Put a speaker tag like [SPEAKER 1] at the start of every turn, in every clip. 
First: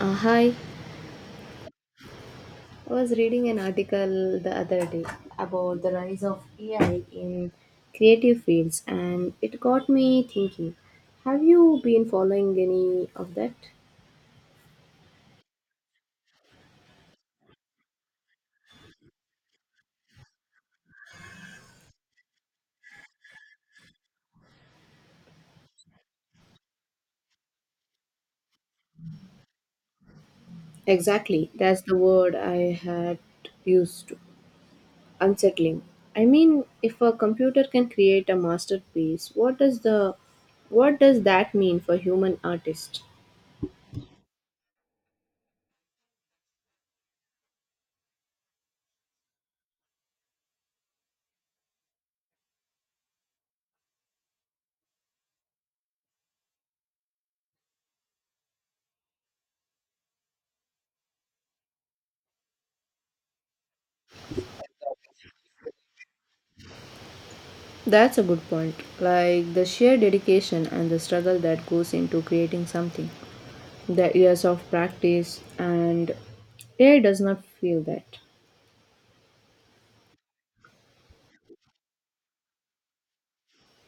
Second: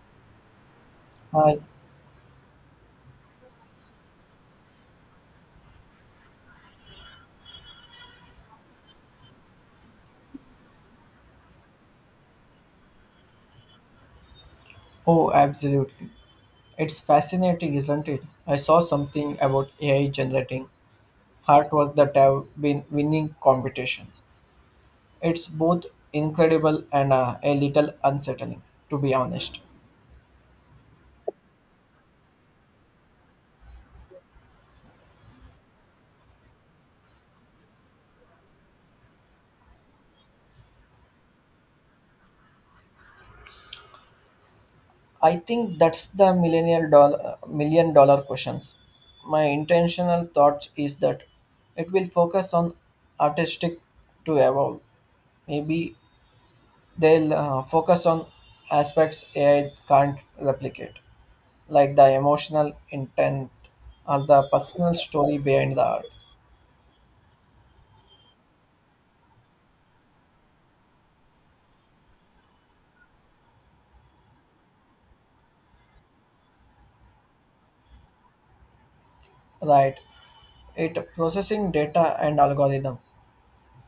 [SPEAKER 1] Uh, hi,
[SPEAKER 2] Hi.
[SPEAKER 1] I was reading an article the other day about the rise of AI in creative fields, and it got me thinking. Have you been following any of that?
[SPEAKER 2] Oh, absolutely. It's fascinating, isn't it? I saw something about AI generating artwork that have been winning competitions. It's both incredible and a little unsettling, to be honest.
[SPEAKER 1] Exactly, that's the word I had used to unsettling. I mean, if a computer can create a masterpiece, what does the what does that mean for human artists?
[SPEAKER 2] I think that's the million dollar questions. My intentional thought is that it will focus on artistic to evolve. Maybe they'll focus on aspects AI can't replicate, like the emotional intent or the personal story behind the art.
[SPEAKER 1] That's a good point. Like the sheer dedication and the struggle that goes into creating something. The years of practice and AI does not feel that.
[SPEAKER 2] Right. It processing data and algorithm.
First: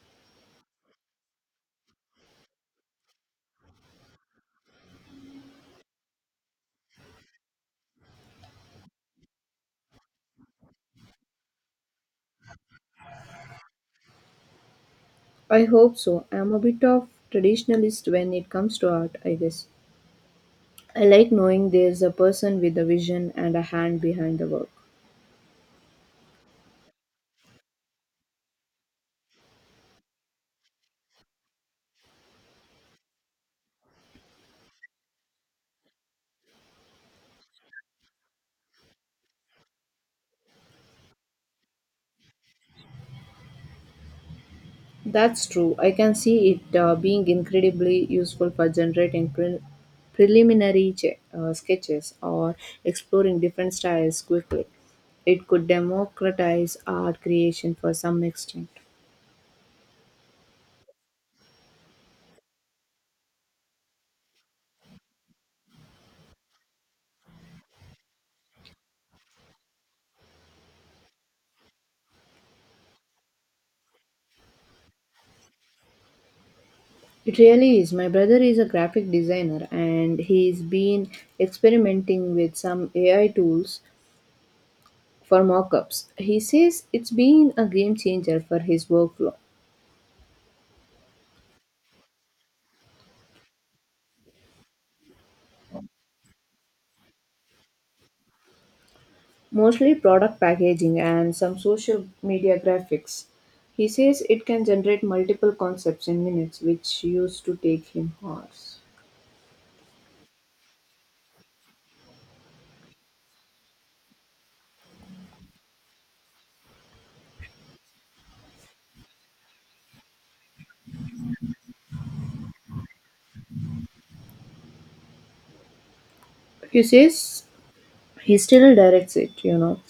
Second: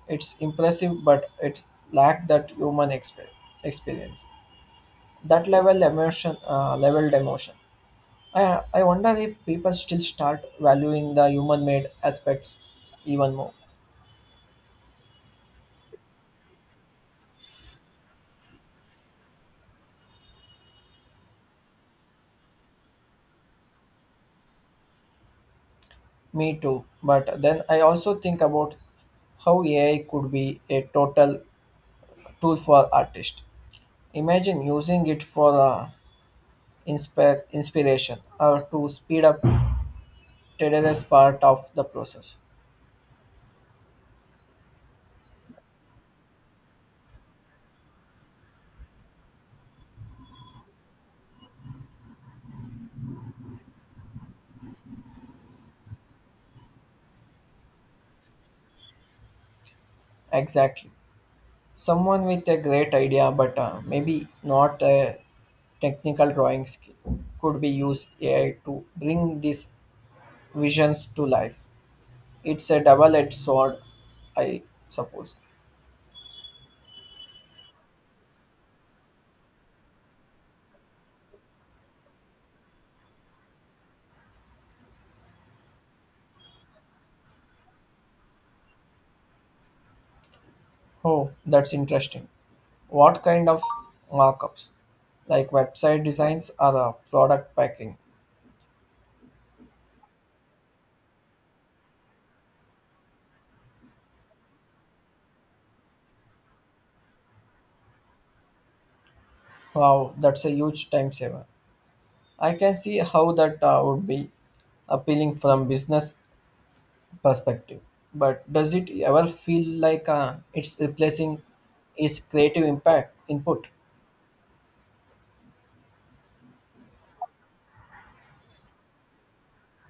[SPEAKER 2] It's impressive, but it lacked that human experience. That level emotion, leveled emotion. I wonder if people still start valuing the human made aspects even more.
[SPEAKER 1] I hope so. I am a bit of traditionalist when it comes to art, I guess. I like knowing there is a person with a vision and a hand behind the work.
[SPEAKER 2] Me too. But then I also think about how AI could be a total tool for artists. Imagine using it for inspiration or to speed up tedious part of the process.
[SPEAKER 1] That's true. I can see it being incredibly useful for generating preliminary sketches or exploring different styles quickly. It could democratize art creation for some extent.
[SPEAKER 2] Exactly. Someone with a great idea but maybe not a technical drawing skill could be used AI to bring these visions to life. It's a double-edged sword, I suppose.
[SPEAKER 1] It really is. My brother is a graphic designer and he's been experimenting with some AI tools for mock ups. He says it's been a game changer for his workflow,
[SPEAKER 2] Oh, that's interesting. What kind of markups? Like website designs or product packing?
[SPEAKER 1] mostly product packaging and some social media graphics. He says it can generate multiple concepts in minutes, which used to take him hours.
[SPEAKER 2] Wow, that's a huge time saver. I can see how that would be appealing from business perspective, but does it ever feel like it's replacing its creative impact input
[SPEAKER 1] He says he still directs it.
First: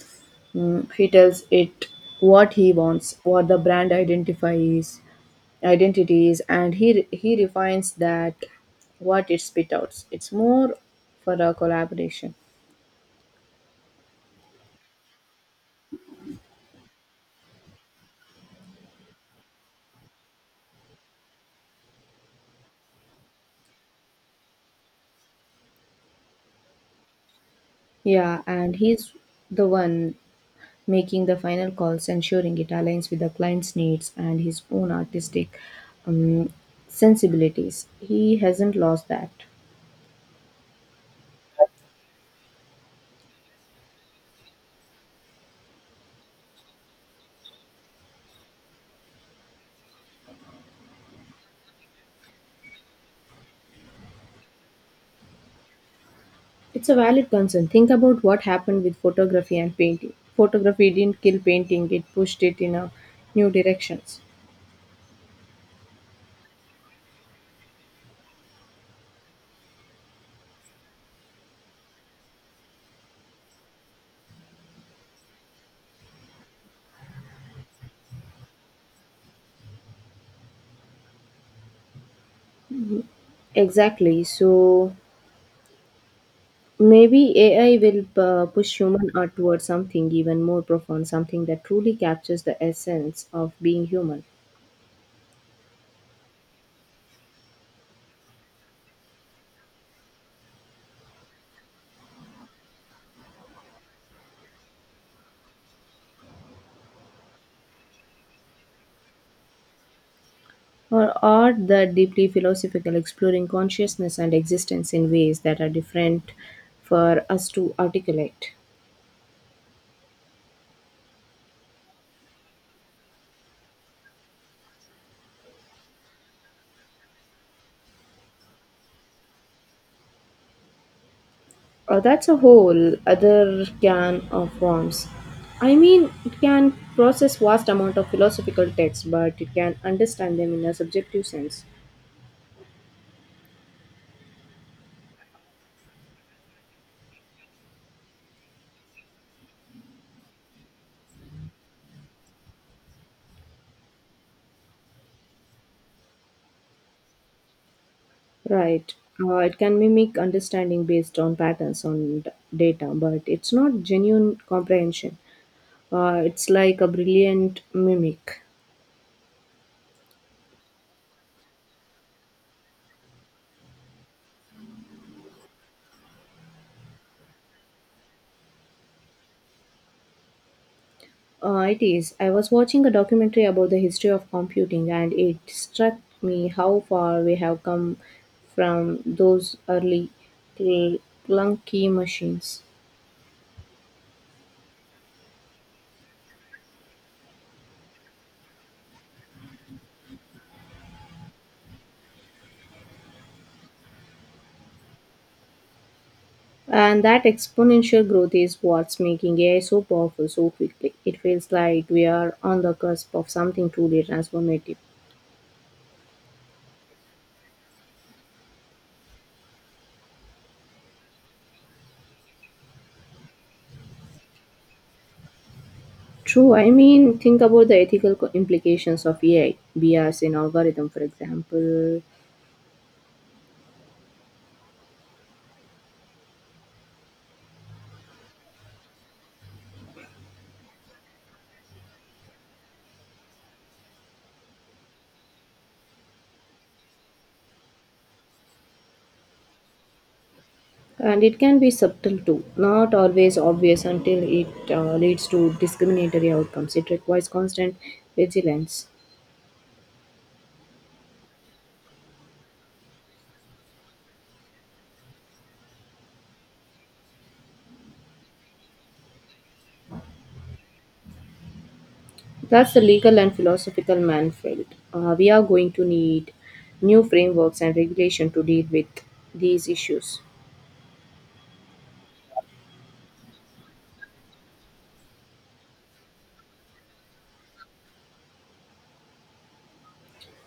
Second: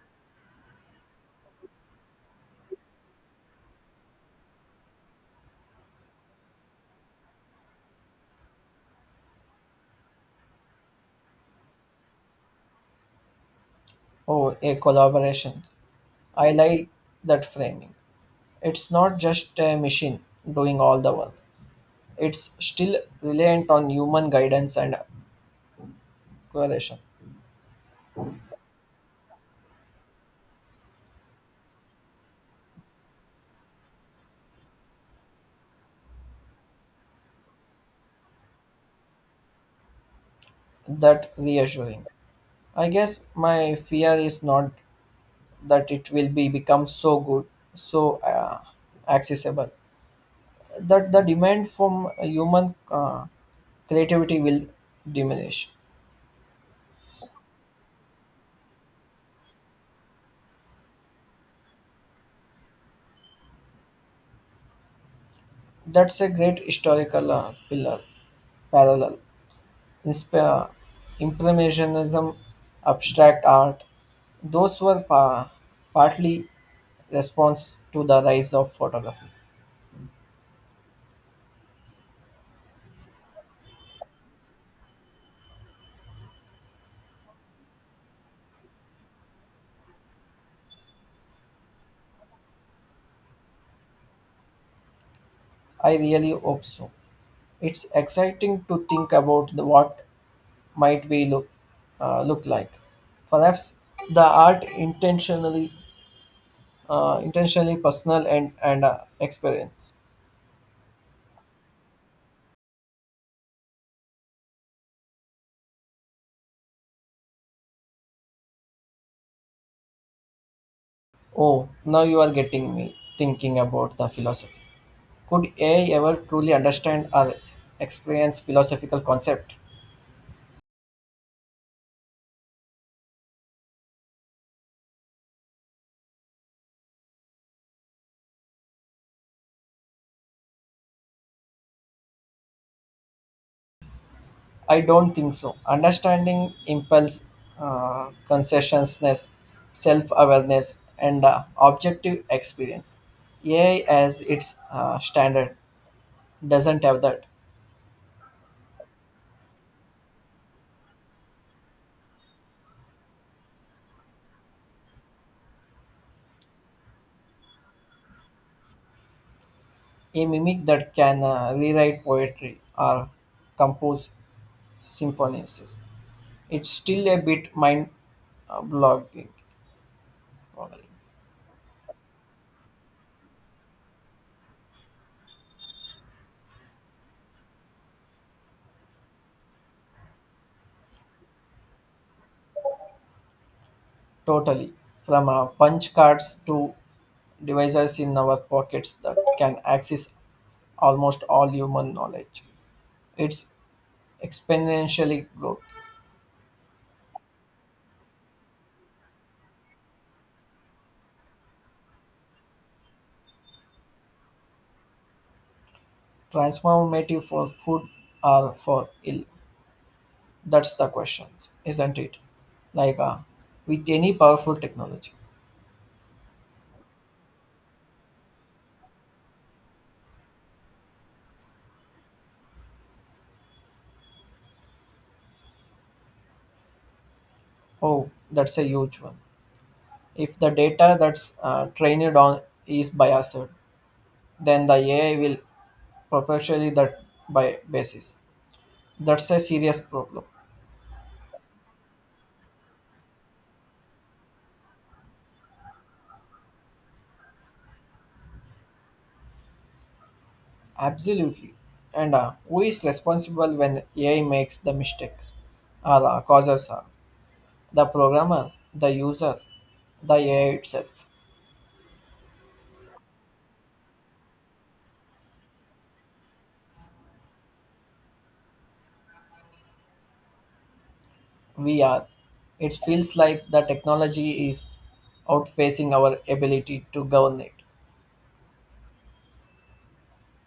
[SPEAKER 1] Mm, he tells it what he wants, what the brand identifies identities, and he he refines that what it spit outs. It's more for a collaboration.
[SPEAKER 2] or a collaboration? I like that framing. It's not just a machine doing all the work. It's still reliant on human guidance and correlation.
[SPEAKER 1] Yeah, and he's the one making the final calls, ensuring it aligns with the client's needs and his own artistic um, sensibilities. He hasn't lost that.
[SPEAKER 2] That reassuring. I guess my fear is not that it will be become so good, so accessible that the demand from human creativity will diminish.
[SPEAKER 1] It's a valid concern. Think about what happened with photography and painting. Photography didn't kill painting, it pushed it in a new directions.
[SPEAKER 2] That's a great historical parallel. Insp- uh, impressionism, abstract art, those were partly response to the rise of photography.
[SPEAKER 1] Exactly. So maybe AI will push human art towards something even more profound, something that truly captures the essence of being human,
[SPEAKER 2] I really hope so. It's exciting to think about what might be look look like. Perhaps the art intentionally intentionally personal and experience.
[SPEAKER 1] or art that deeply philosophical, exploring consciousness and existence in ways that are different for us to articulate.
[SPEAKER 2] Oh, now you are getting me thinking about the philosophy. Could AI ever truly understand or experience philosophical concept?
[SPEAKER 1] That's a whole other can of worms. I mean, it can process vast amount of philosophical texts, but it can understand them in a subjective sense.
[SPEAKER 2] I don't think so. Understanding impels consciousness, self-awareness, and objective experience. AI as its standard doesn't have that.
[SPEAKER 1] Right. It can mimic understanding based on patterns on data, but it's not genuine comprehension. It's like a brilliant mimic.
[SPEAKER 2] A mimic that can rewrite poetry or compose symphonies. It's still a bit mind uh, blogging, boggling,
[SPEAKER 1] It is. I was watching a documentary about the history of computing and it struck me how far we have come from those early cl- clunky machines.
[SPEAKER 2] totally. From punch cards to devices in our pockets that can access almost all human knowledge. It's exponentially growth,
[SPEAKER 1] And that exponential growth is what's making AI so powerful so quickly. It feels like we are on the cusp of something truly transformative.
[SPEAKER 2] transformative for food or for ill. That's the question, isn't it? Like with any powerful technology.
[SPEAKER 1] True, I mean, think about the ethical implications of AI, BRs in algorithm, for example.
[SPEAKER 2] Oh, that's a huge one. If the data that's trained on is biased, then the AI will perpetually that by basis. That's a serious problem.
[SPEAKER 1] And it can be subtle too, not always obvious until it leads to discriminatory outcomes. It requires constant vigilance.
[SPEAKER 2] Absolutely. And who is responsible when AI makes the mistakes or causes harm? The programmer, the user, the AI itself.
[SPEAKER 1] That's the legal and philosophical Manfred. We are going to need new frameworks and regulation to deal with these issues.
[SPEAKER 2] We are. It feels like the technology is outfacing our ability to govern it.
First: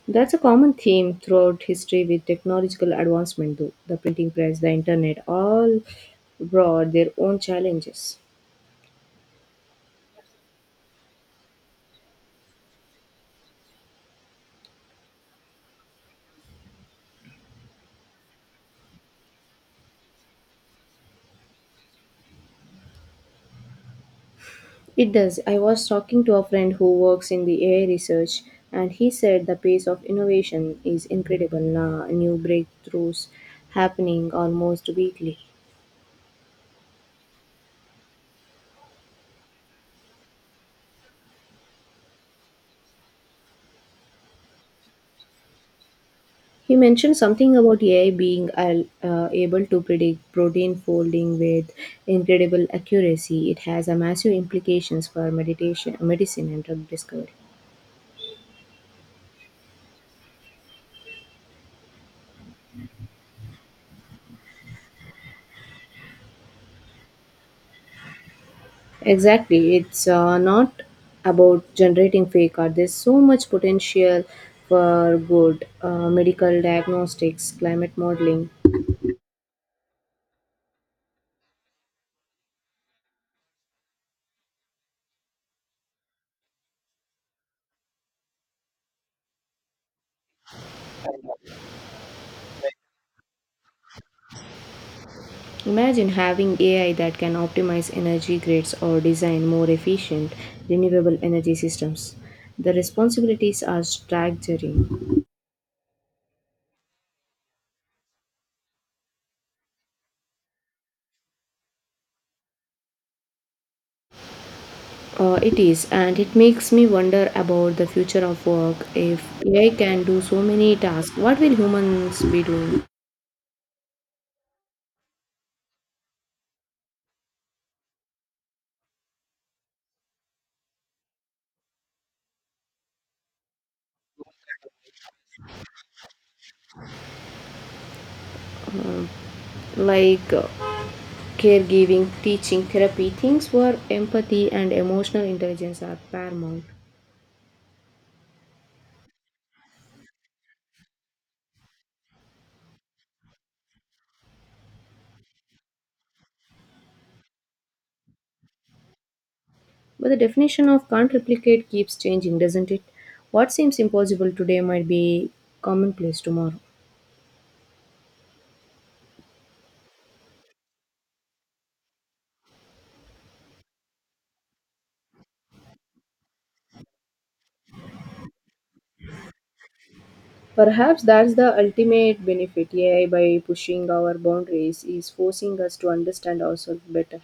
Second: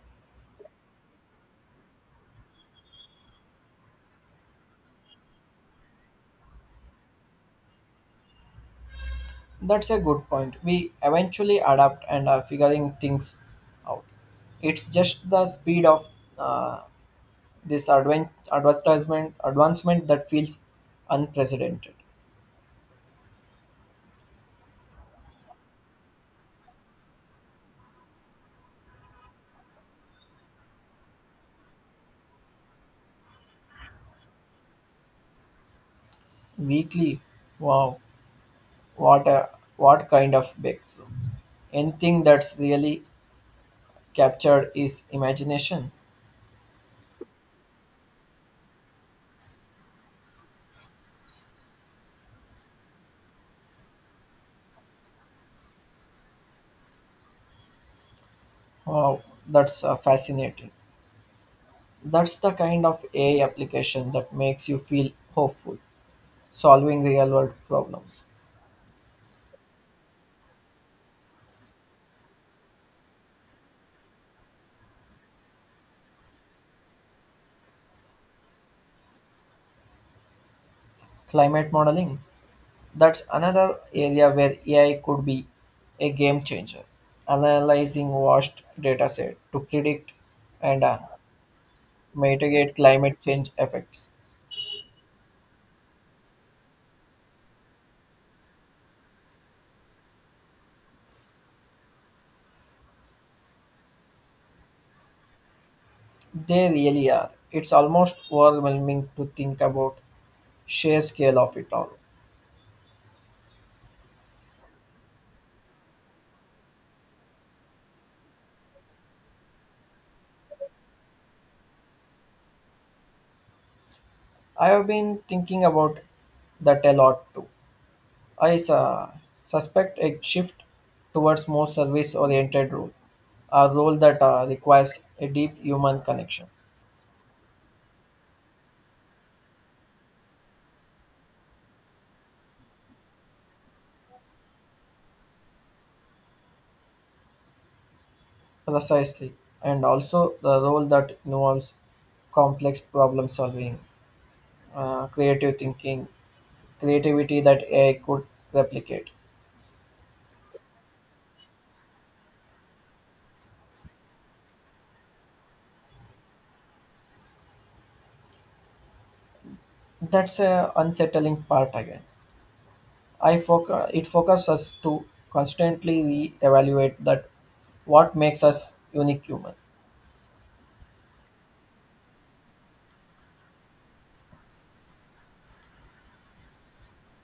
[SPEAKER 1] That's a common theme throughout history with technological advancement, though. The printing press, the internet, all brought their own challenges.
[SPEAKER 2] That's a good point. We eventually adapt and are figuring things out. It's just the speed of uh, this advent, advertisement advancement that feels unprecedented.
[SPEAKER 1] It does. I was talking to a friend who works in the AI research, and he said the pace of innovation is incredible now, new breakthroughs happening almost weekly.
[SPEAKER 2] Weekly, wow, what a what kind of breakthrough? Anything that's really captured is imagination.
[SPEAKER 1] He mentioned something about AI being able to predict protein folding with incredible accuracy. It has a massive implications for meditation, medicine, and drug discovery.
[SPEAKER 2] Wow, that's fascinating. That's the kind of AI application that makes you feel hopeful, solving real world problems.
[SPEAKER 1] Exactly. It's not about generating fake art. There's so much potential for good medical diagnostics, climate modeling.
[SPEAKER 2] Climate modeling, that's another area where AI could be a game changer, analyzing vast data set to predict and mitigate climate change effects.
[SPEAKER 1] Imagine having AI that can optimize energy grids or design more efficient renewable energy systems. The responsibilities are staggering.
[SPEAKER 2] They really are. It's almost overwhelming to think about sheer scale of it all.
[SPEAKER 1] It is, and it makes me wonder about the future of work. If AI can do so many tasks, what will humans be doing?
[SPEAKER 2] I have been thinking about that a lot too. I su- suspect a shift towards more service oriented role, a role that requires a deep human connection.
[SPEAKER 1] Like, caregiving, teaching, therapy, things where empathy and emotional intelligence are paramount.
[SPEAKER 2] Precisely, and also the role that involves complex problem solving, creative thinking, creativity that AI could replicate.
[SPEAKER 1] But the definition of can't replicate keeps changing, doesn't it? What seems impossible today might be commonplace tomorrow.
[SPEAKER 2] That's a unsettling part again. It focuses us to constantly re-evaluate that what makes us unique human.
[SPEAKER 1] Perhaps that's the ultimate benefit AI by pushing our boundaries is forcing us to understand ourselves better.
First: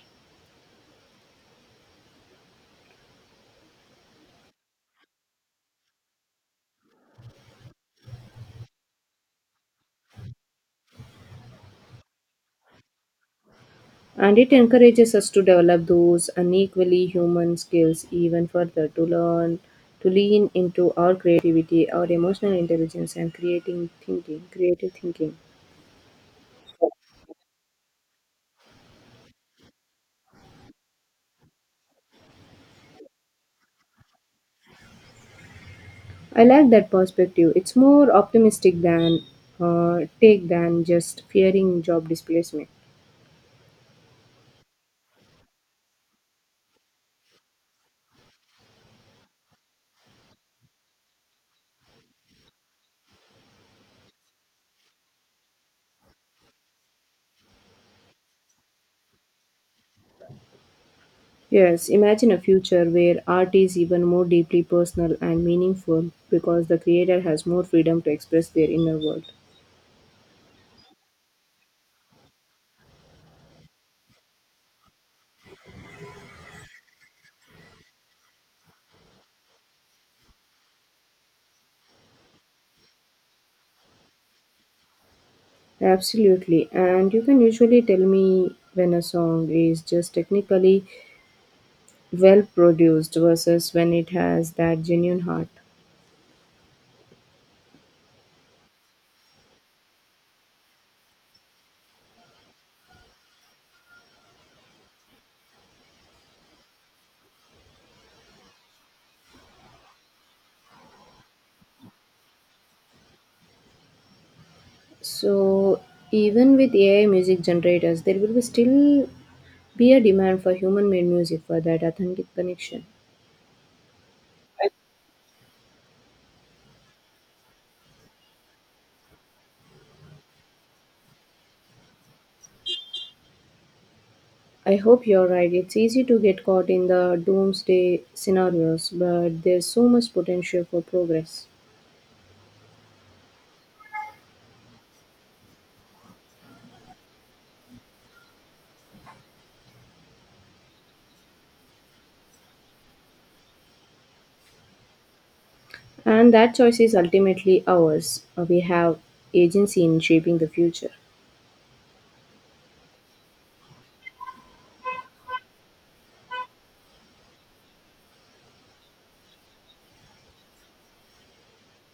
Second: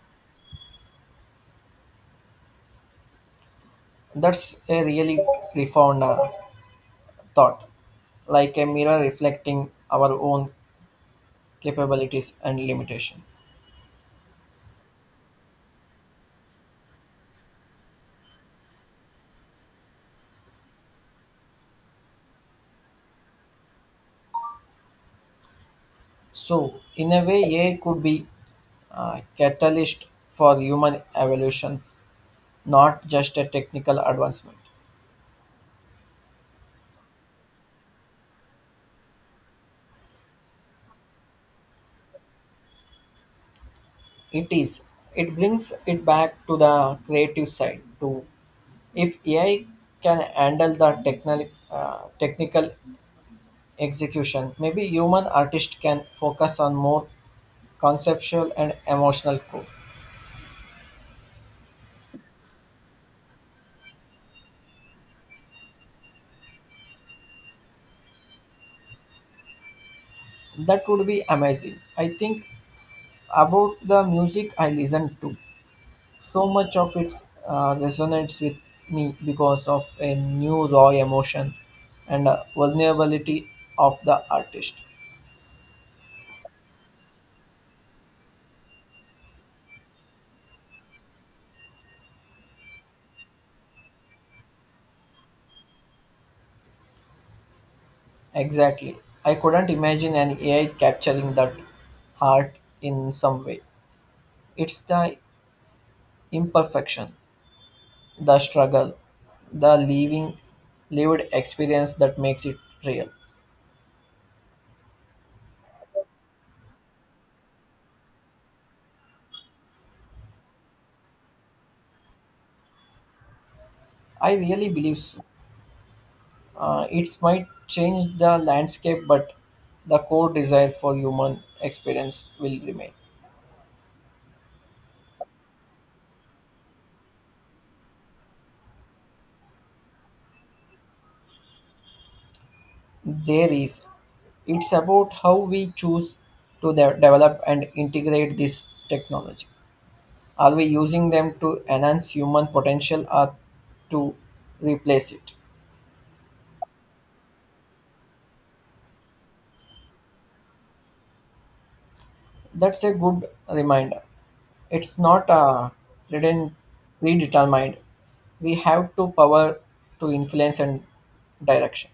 [SPEAKER 2] That's a really profound thought, like a mirror reflecting our own capabilities and limitations.
[SPEAKER 1] And it encourages us to develop those unequally human skills even further to learn to lean into our creativity, our emotional intelligence and creative thinking.
[SPEAKER 2] So, in a way, AI could be a catalyst for human evolution, not just a technical advancement.
[SPEAKER 1] I like that perspective. It's more optimistic than take than just fearing job displacement.
[SPEAKER 2] It is. It brings it back to the creative side too. If AI can handle the technical execution, maybe human artist can focus on more conceptual and emotional core.
[SPEAKER 1] Yes, imagine a future where art is even more deeply personal and meaningful because the creator has more freedom to express their inner world.
[SPEAKER 2] That would be amazing. I think about the music I listen to. So much of it resonates with me because of a new raw emotion and vulnerability of the artist.
[SPEAKER 1] Absolutely. And you can usually tell me when a song is just technically well produced versus when it has that genuine heart.
[SPEAKER 2] Exactly. I couldn't imagine an AI capturing that heart in some way. It's the imperfection, the struggle, the living, lived experience that makes it real.
[SPEAKER 1] So even with AI music generators, there will be still be a demand for human made music for that authentic connection.
[SPEAKER 2] I really believe so. It might change the landscape, but the core desire for human experience will remain.
[SPEAKER 1] I hope you're right. It's easy to get caught in the doomsday scenarios, but there's so much potential for progress.
[SPEAKER 2] There is. It's about how we choose to develop and integrate this technology. Are we using them to enhance human potential or to replace it?
[SPEAKER 1] And that choice is ultimately ours. We have agency in shaping the future.
[SPEAKER 2] That's a good reminder. It's not written predetermined. We have to power to influence and direction.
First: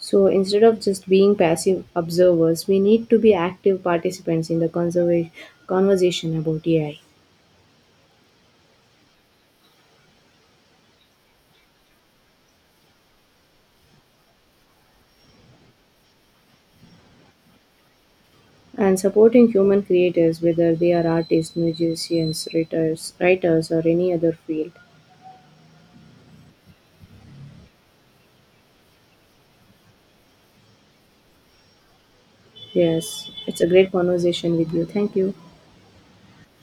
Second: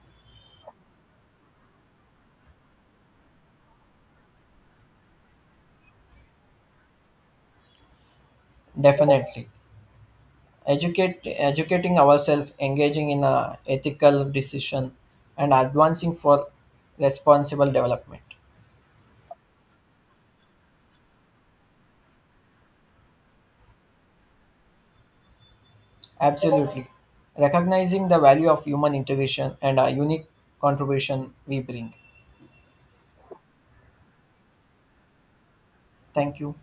[SPEAKER 1] So instead of just being passive observers, we need to be active participants in the conversation about AI
[SPEAKER 2] Definitely. Educating ourselves, engaging in a ethical decision, and advancing for responsible development.
[SPEAKER 1] and supporting human creators, whether they are artists, musicians, writers, or any other field.
[SPEAKER 2] Absolutely. Recognizing the value of human integration and a unique contribution we bring.
[SPEAKER 1] Yes, it's a great conversation with you. Thank you.
[SPEAKER 2] Thank you.